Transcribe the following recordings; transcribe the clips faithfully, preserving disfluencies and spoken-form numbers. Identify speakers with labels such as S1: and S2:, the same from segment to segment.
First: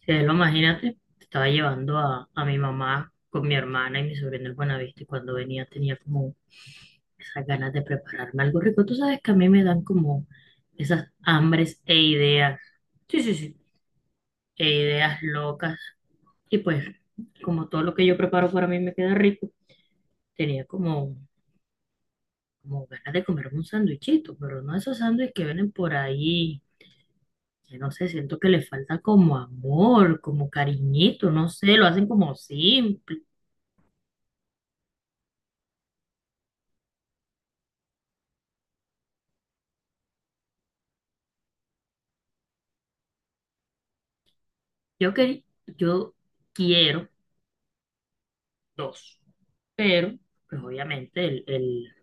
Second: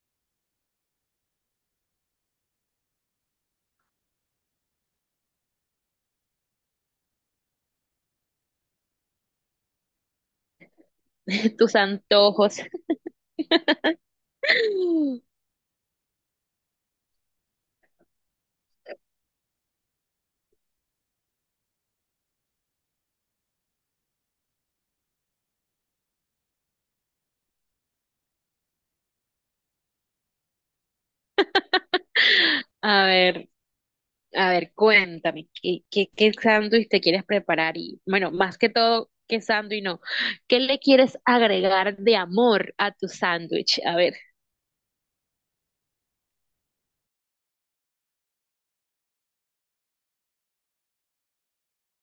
S1: Sí, lo imagínate, estaba llevando a, a mi mamá con mi hermana y mi sobrino el Buenavista y cuando venía tenía como esas ganas de prepararme algo rico. Tú sabes que a mí me dan como esas
S2: Tus
S1: hambres e
S2: antojos.
S1: ideas, sí, sí, sí, e ideas locas. Y pues como todo lo que yo preparo para mí me queda rico, tenía como, como ganas de comerme un sándwichito, pero no esos sándwiches que vienen por ahí. Que No sé, siento que le falta como amor, como cariñito, no sé, lo hacen como
S2: A
S1: simple.
S2: ver, a ver, cuéntame, ¿qué, qué, qué sándwich te quieres preparar? Y bueno, más que todo, ¿qué sándwich no? ¿Qué le quieres agregar de amor a tu sándwich? A ver,
S1: Yo, quer- yo quiero dos, pero pues obviamente el, el-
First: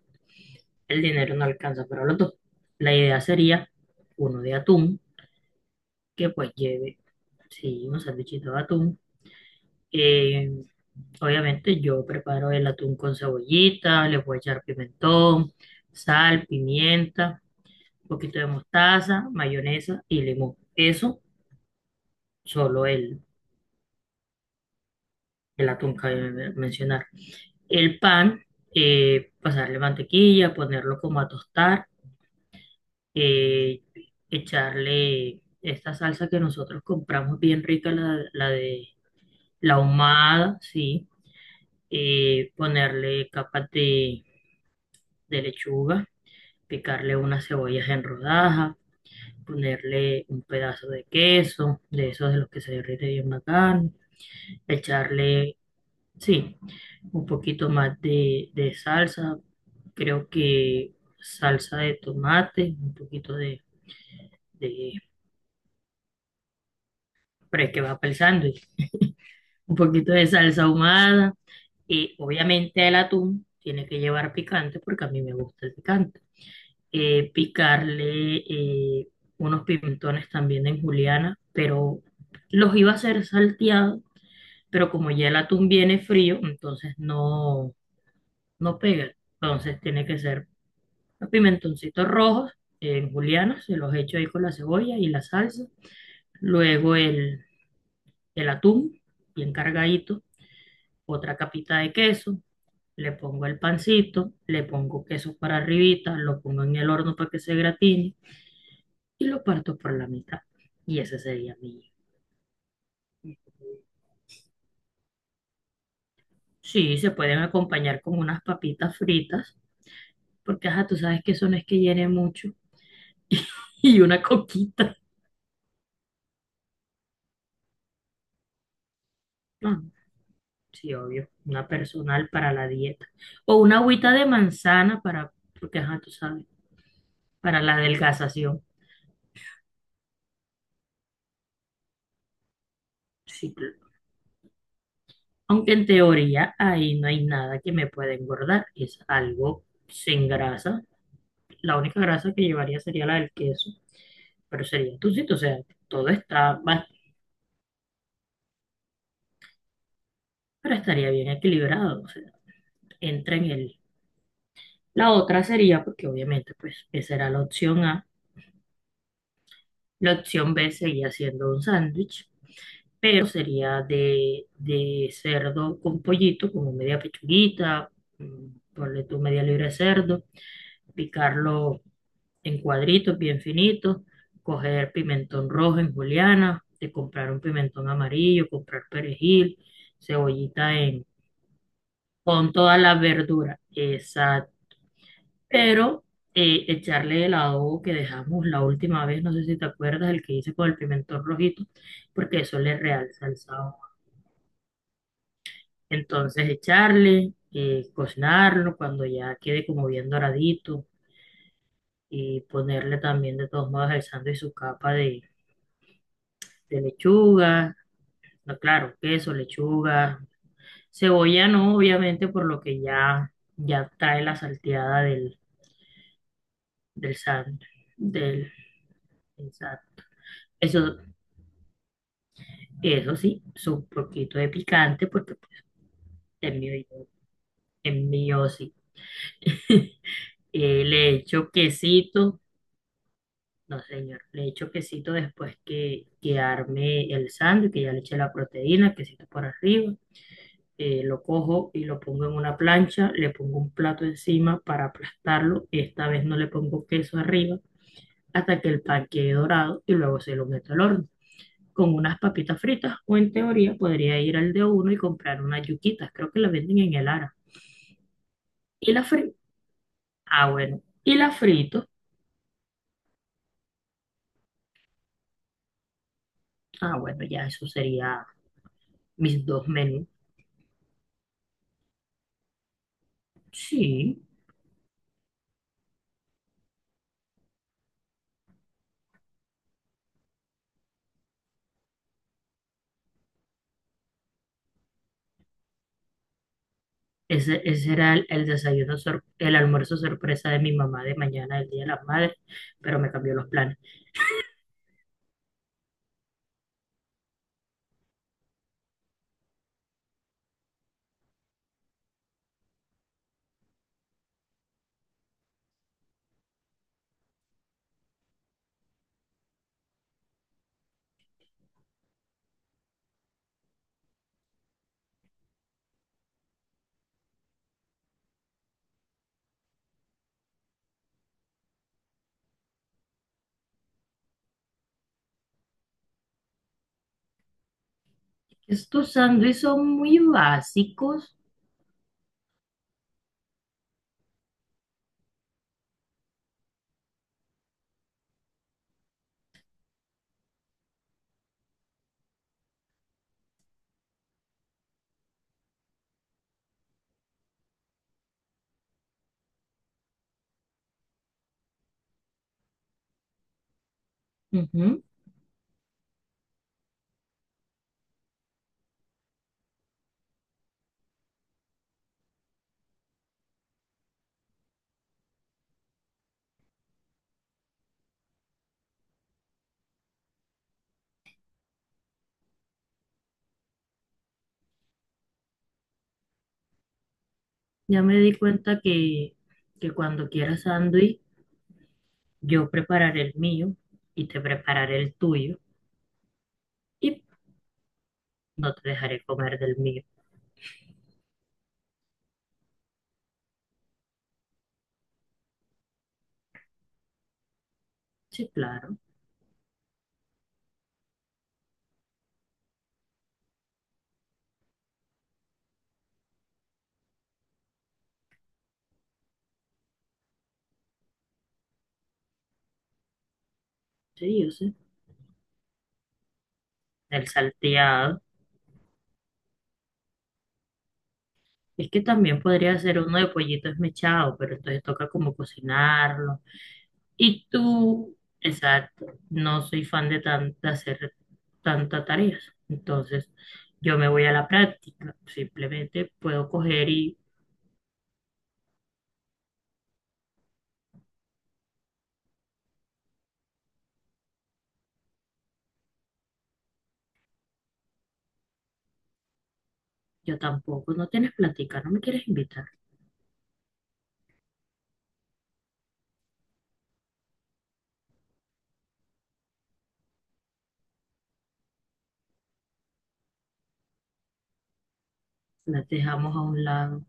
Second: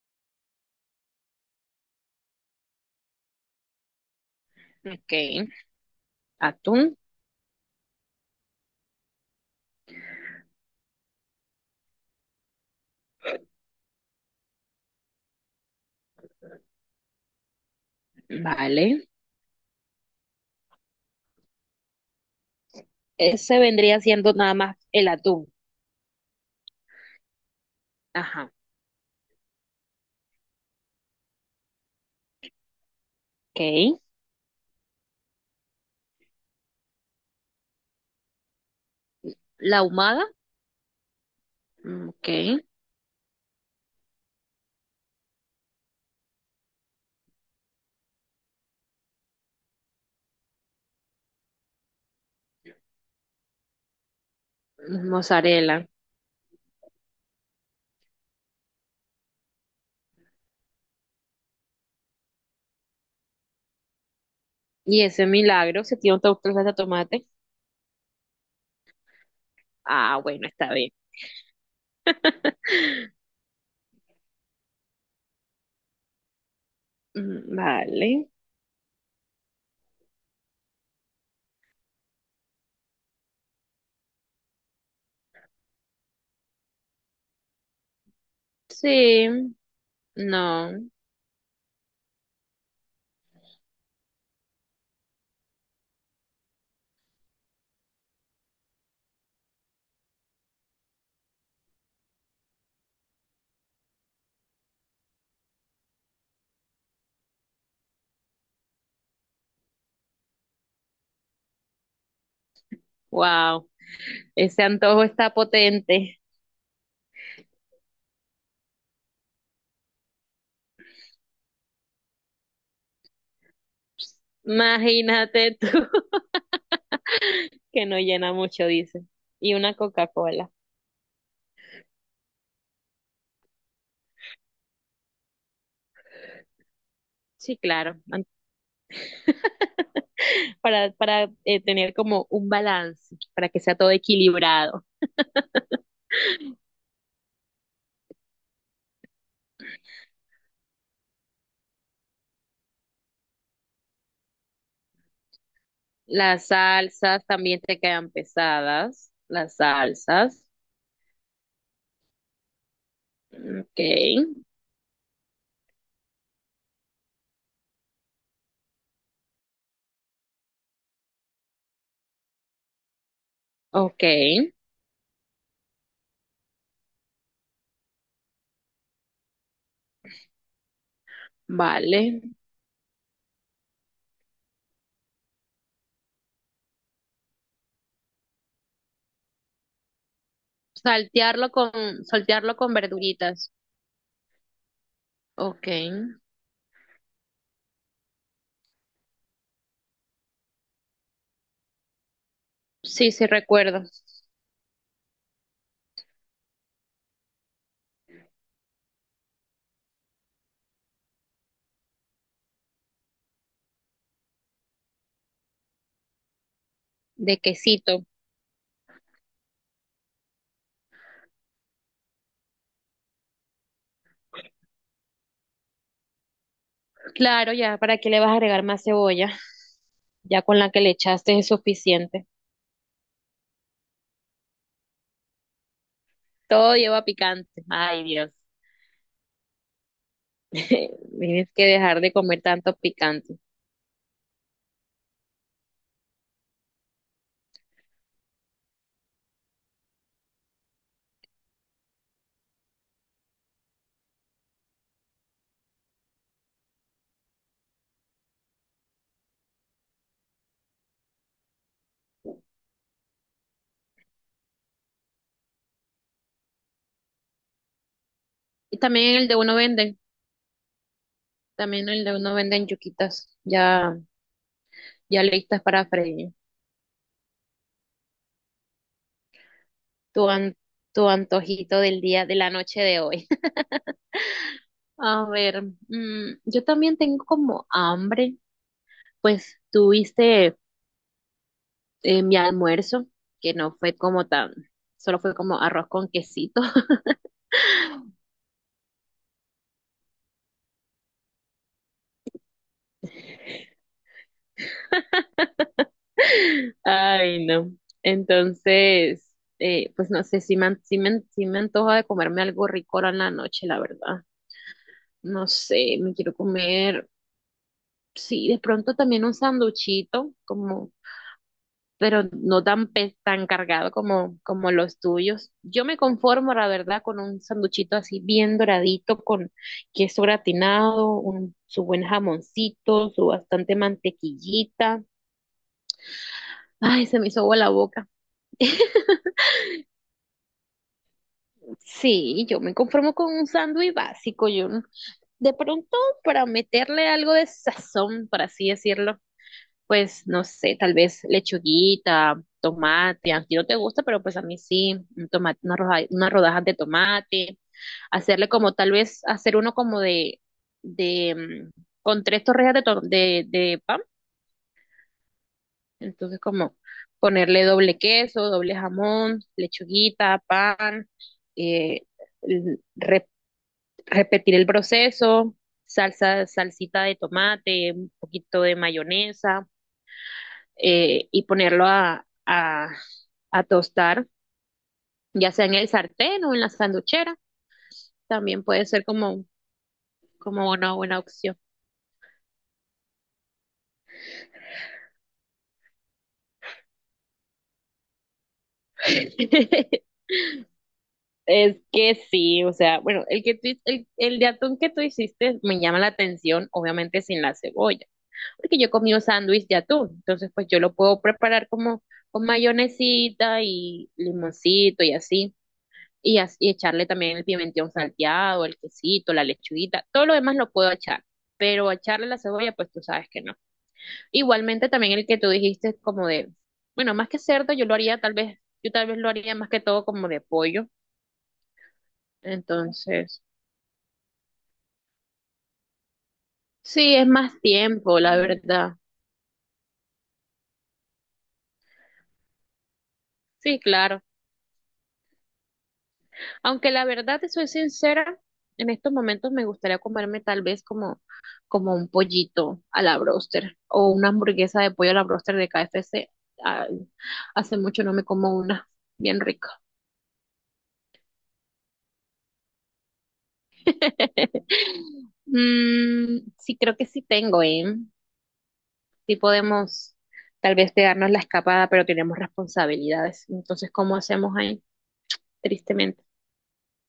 S1: el dinero no alcanza para los dos. La idea sería uno de atún,
S2: ok,
S1: que pues
S2: atún,
S1: lleve, sí, un sandwichito de atún. Eh, obviamente yo preparo el atún con cebollita, le voy a echar pimentón, sal, pimienta, un poquito de
S2: vale.
S1: mostaza, mayonesa y limón. Eso, solo el,
S2: Ese vendría siendo nada más el atún.
S1: el atún que acabo de mencionar. El pan,
S2: Ajá,
S1: eh, pasarle mantequilla, ponerlo como a tostar, eh,
S2: ok.
S1: echarle esta salsa que nosotros compramos bien rica, la, la de la
S2: La ahumada,
S1: ahumada, sí,
S2: mm, ok.
S1: eh, ponerle capas de, de lechuga, picarle unas cebollas en rodajas, ponerle un pedazo de queso, de esos de los que se derrite bien bacán, echarle
S2: Mozzarella.
S1: sí, un poquito más de, de salsa, creo que salsa de tomate, un poquito de, de,
S2: Y ese milagro, si tiene otra salsa de tomate.
S1: pero es que va para el sándwich, un poquito
S2: Ah,
S1: de
S2: bueno,
S1: salsa
S2: está bien.
S1: ahumada y obviamente el atún tiene que llevar picante porque a mí me gusta el picante. Eh,
S2: Mm, vale.
S1: picarle eh, unos pimentones también en juliana, pero los iba a hacer salteados, pero como ya el atún viene frío, entonces no, no pega,
S2: Sí.
S1: entonces tiene que ser
S2: No.
S1: Los pimentoncitos rojos en juliana, se los echo ahí con la cebolla y la salsa. Luego el, el atún, bien cargadito. Otra capita de queso. Le pongo el pancito, le pongo queso para arribita, lo pongo en el horno para que se gratine y lo parto por la mitad. Y ese sería mi.
S2: Wow. Ese antojo está potente.
S1: Sí, se pueden acompañar con unas papitas fritas, porque ajá, tú sabes que eso no es que llene mucho. Y una coquita.
S2: Imagínate tú, que no llena mucho, dice. Y una
S1: No,
S2: Coca-Cola.
S1: sí, obvio, una personal para la dieta. O una agüita de manzana para, porque ajá, tú sabes,
S2: Sí,
S1: para la
S2: claro. An-
S1: adelgazación.
S2: Para, para eh, tener como un balance, para
S1: Sí,
S2: que sea todo
S1: claro.
S2: equilibrado.
S1: Aunque en teoría ahí no hay nada que me pueda engordar, es algo sin grasa. La única grasa que llevaría sería la del queso, pero sería tucito, o sea, todo
S2: Las
S1: está, ba-
S2: salsas también te quedan pesadas. Las salsas.
S1: pero estaría bien equilibrado, o sea, entra en el...
S2: Ok.
S1: La otra sería, porque obviamente, pues, esa era la opción A. La opción be seguía siendo un sándwich, pero sería
S2: Ok.
S1: de, de cerdo con pollito, como media pechuguita, mm, ponle tú media libra de cerdo, picarlo
S2: Vale.
S1: en cuadritos bien finitos, coger pimentón rojo en juliana, de comprar un pimentón amarillo, comprar perejil, cebollita en,
S2: Saltearlo con,
S1: con
S2: saltearlo con
S1: todas las
S2: verduritas.
S1: verduras, exacto,
S2: Ok.
S1: pero eh, echarle el adobo que dejamos la última vez, no sé si te acuerdas, el que hice con el pimentón rojito, porque eso le
S2: Sí, sí
S1: realza el sabor.
S2: recuerdo.
S1: Entonces echarle, eh, cocinarlo cuando ya quede como bien doradito y ponerle también de todos modos el sándwich su capa de, de
S2: De
S1: lechuga,
S2: quesito.
S1: no, claro, queso, lechuga, cebolla no, obviamente por lo que ya, ya trae la salteada del, del
S2: Claro,
S1: sándwich,
S2: ya, ¿para qué le vas a
S1: del,
S2: agregar más cebolla?
S1: del sándwich.
S2: Ya con la que le
S1: Eso,
S2: echaste es suficiente.
S1: eso sí, su poquito de picante porque es mío,
S2: Todo lleva picante.
S1: es
S2: Ay, Dios.
S1: mío sí. Eh, le echo
S2: Tienes que dejar de
S1: quesito.
S2: comer tanto picante.
S1: No, señor. Le echo quesito después que, que arme el sándwich, que ya le eché la proteína, quesito por arriba. Eh, lo cojo y lo pongo en una plancha, le pongo un plato encima para aplastarlo. Esta vez no le pongo queso arriba hasta que el pan quede dorado y luego se lo meto al horno. Con unas papitas fritas, o en teoría podría ir al de uno y comprar unas yuquitas. Creo que las venden en el Ara.
S2: Y
S1: Y las
S2: también en el
S1: frito.
S2: de uno venden,
S1: Ah, bueno. Y las frito.
S2: también en el de uno venden yuquitas, ya, ya listas para freír.
S1: Ah, bueno, ya eso sería mis dos menús.
S2: Tu, an- Tu antojito del día, de la noche de hoy.
S1: Sí.
S2: A ver, mm, yo también tengo como hambre, pues tuviste eh, mi almuerzo, que no fue como tan, solo fue como arroz con quesito.
S1: Ese, ese era el, el desayuno, sor- el almuerzo sorpresa de mi mamá de mañana, el Día de las Madres, pero me cambió los planes.
S2: Ay, no. Entonces, eh, pues no sé, si me, an- sí me, an- sí me antoja de comerme algo rico ahora en la noche, la verdad. No sé, me quiero comer. Sí, de pronto también un sanduchito, como, pero no tan, pe- tan cargado como, como los tuyos. Yo me conformo, la verdad, con un sanduchito así bien doradito, con queso gratinado, un, su buen jamoncito, su bastante mantequillita. Ay, se me hizo agua la boca.
S1: Estos sándwiches son muy básicos.
S2: Sí, yo me conformo con un sándwich básico, yo no- de pronto para meterle algo de sazón, por así decirlo. Pues no sé, tal vez lechuguita, tomate, a ti no te gusta, pero pues a mí sí, un tomate, una rodaja, unas rodajas de tomate, hacerle como tal vez hacer uno como de, de, mm, con tres torrejas de, to- de, de pan,
S1: Ujú.
S2: entonces como ponerle doble queso, doble jamón, lechuguita, pan, eh, l- re- repetir el proceso, salsa, salsita de tomate, un poquito de mayonesa eh, y ponerlo a, a, a, tostar, ya sea en el sartén o en la sanduchera,
S1: Ya me di
S2: también
S1: cuenta
S2: puede ser
S1: que,
S2: como,
S1: que cuando quieras
S2: como una buena
S1: sándwich,
S2: opción.
S1: yo prepararé el mío y te prepararé el tuyo y no te dejaré comer del mío.
S2: Es que sí, o sea, bueno, el que tú, el, el, de atún que tú hiciste me llama la atención, obviamente sin la cebolla,
S1: Sí,
S2: porque yo
S1: claro,
S2: comí un sándwich de atún, entonces pues yo lo puedo preparar como con mayonesita y limoncito y así. Y, as- y echarle también el pimentón salteado, el quesito, la lechuguita, todo lo demás lo puedo echar, pero echarle la cebolla, pues tú sabes que no.
S1: sí, yo sé.
S2: Igualmente también el que tú dijiste como de, bueno,
S1: El
S2: más que cerdo, yo lo haría
S1: salteado.
S2: tal vez, yo tal vez lo haría más que todo como de pollo,
S1: Es que también podría ser uno de
S2: entonces,
S1: pollito esmechado, pero entonces toca como cocinarlo.
S2: sí, es
S1: Y
S2: más
S1: tú,
S2: tiempo, la verdad.
S1: exacto, no soy fan de, tan- de hacer tantas tareas. Entonces,
S2: Sí,
S1: yo me
S2: claro.
S1: voy a la práctica. Simplemente puedo coger
S2: Aunque la
S1: y
S2: verdad, te soy sincera, en estos momentos me gustaría comerme tal vez como, como un pollito a la broster o una hamburguesa de pollo a la broster de K F C. Ay, hace mucho no me como una, bien rico.
S1: yo tampoco. No tienes plática, no me quieres invitar.
S2: Mm, sí, creo que sí tengo, ¿eh? Sí podemos tal vez pegarnos la escapada, pero tenemos responsabilidades. Entonces, ¿cómo hacemos ahí?
S1: Las
S2: Tristemente,
S1: dejamos a un lado,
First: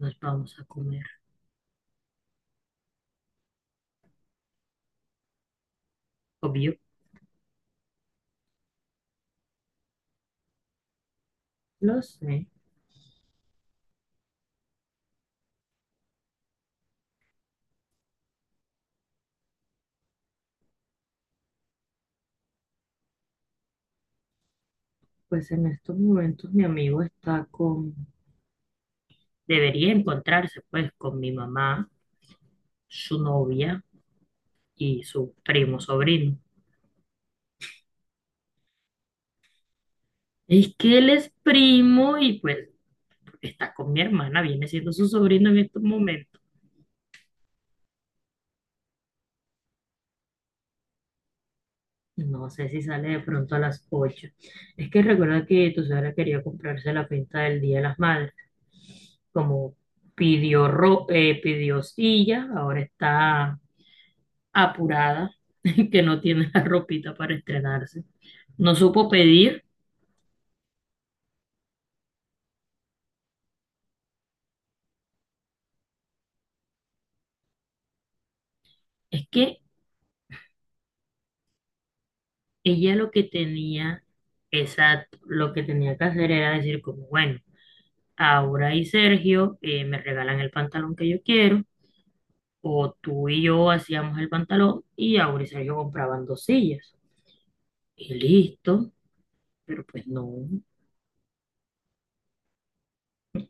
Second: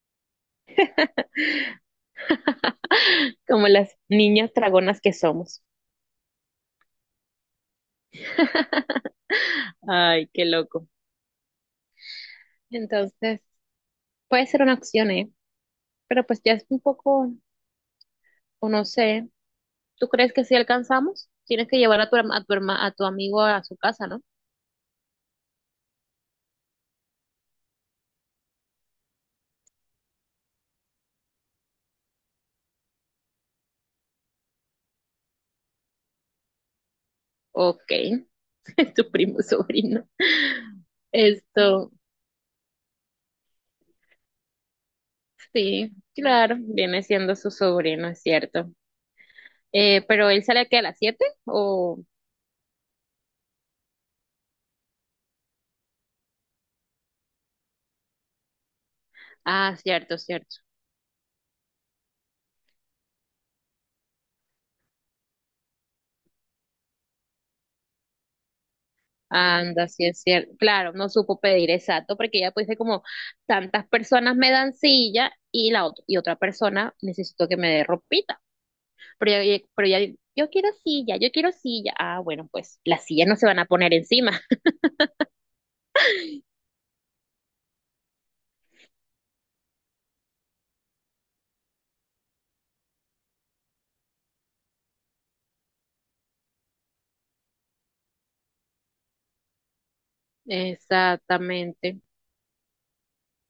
S1: nos vamos a comer.
S2: como las niñas dragonas que somos.
S1: Obvio,
S2: Ay, qué loco.
S1: lo sé.
S2: Entonces, puede ser una opción, ¿eh? Pero pues ya es un poco, o no sé, ¿tú crees que si alcanzamos? Tienes que llevar a tu, herma- a tu, herma- a tu amigo a su casa, ¿no?
S1: Pues en estos momentos mi amigo está con... Debería encontrarse pues con mi mamá, su novia y su primo sobrino.
S2: Ok, tu primo sobrino.
S1: Es que él es
S2: Esto,
S1: primo y pues porque está con mi hermana, viene siendo su sobrino en estos
S2: sí,
S1: momentos.
S2: claro, viene siendo su sobrino, es cierto. Eh, pero él sale aquí a las siete o...
S1: No sé si sale de pronto a las ocho. Es que recuerda que tu suegra quería comprarse la pinta del Día de las Madres.
S2: Ah,
S1: Como
S2: cierto, cierto.
S1: pidió, ro eh, pidió silla, ahora está apurada, que no tiene la ropita para estrenarse. No supo pedir.
S2: Anda, sí es cierto. Claro, no supo pedir exacto porque ya pues dice como tantas personas me dan silla y la otra y otra persona necesito que me dé ropita.
S1: Es
S2: Pero,
S1: que
S2: ya- pero ya, yo quiero silla, yo quiero silla. Ah, bueno, pues
S1: ella
S2: las
S1: lo que
S2: sillas no se van a poner
S1: tenía,
S2: encima.
S1: exacto, lo que tenía que hacer era decir como, bueno, Aura y Sergio eh, me regalan el pantalón que yo quiero. O tú y yo hacíamos el pantalón y Aura y Sergio compraban dos sillas. Y listo, pero pues no.
S2: Exactamente.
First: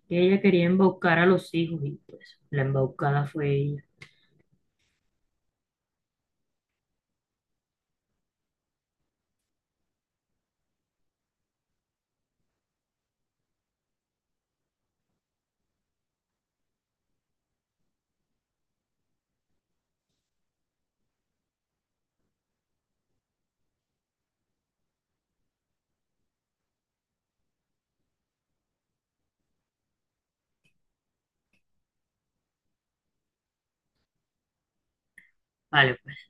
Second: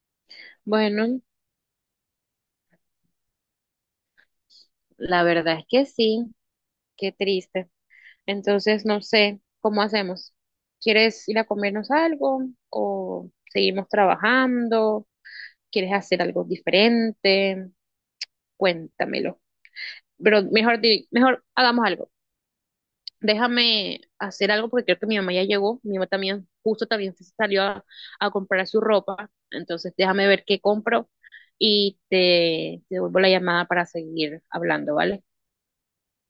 S1: Ella quería embaucar
S2: Bueno,
S1: a los hijos y pues la embaucada fue ella.
S2: la verdad es que sí, qué triste. Entonces, no sé, ¿cómo hacemos? ¿Quieres ir a comernos algo o seguimos trabajando? ¿Quieres hacer algo diferente? Cuéntamelo. Pero mejor, di- mejor hagamos algo. Déjame hacer algo porque creo que mi mamá ya llegó, mi mamá también, justo también se salió a, a comprar su ropa, entonces déjame ver qué compro y te te devuelvo la llamada para seguir hablando, ¿vale?
S1: Vale, pues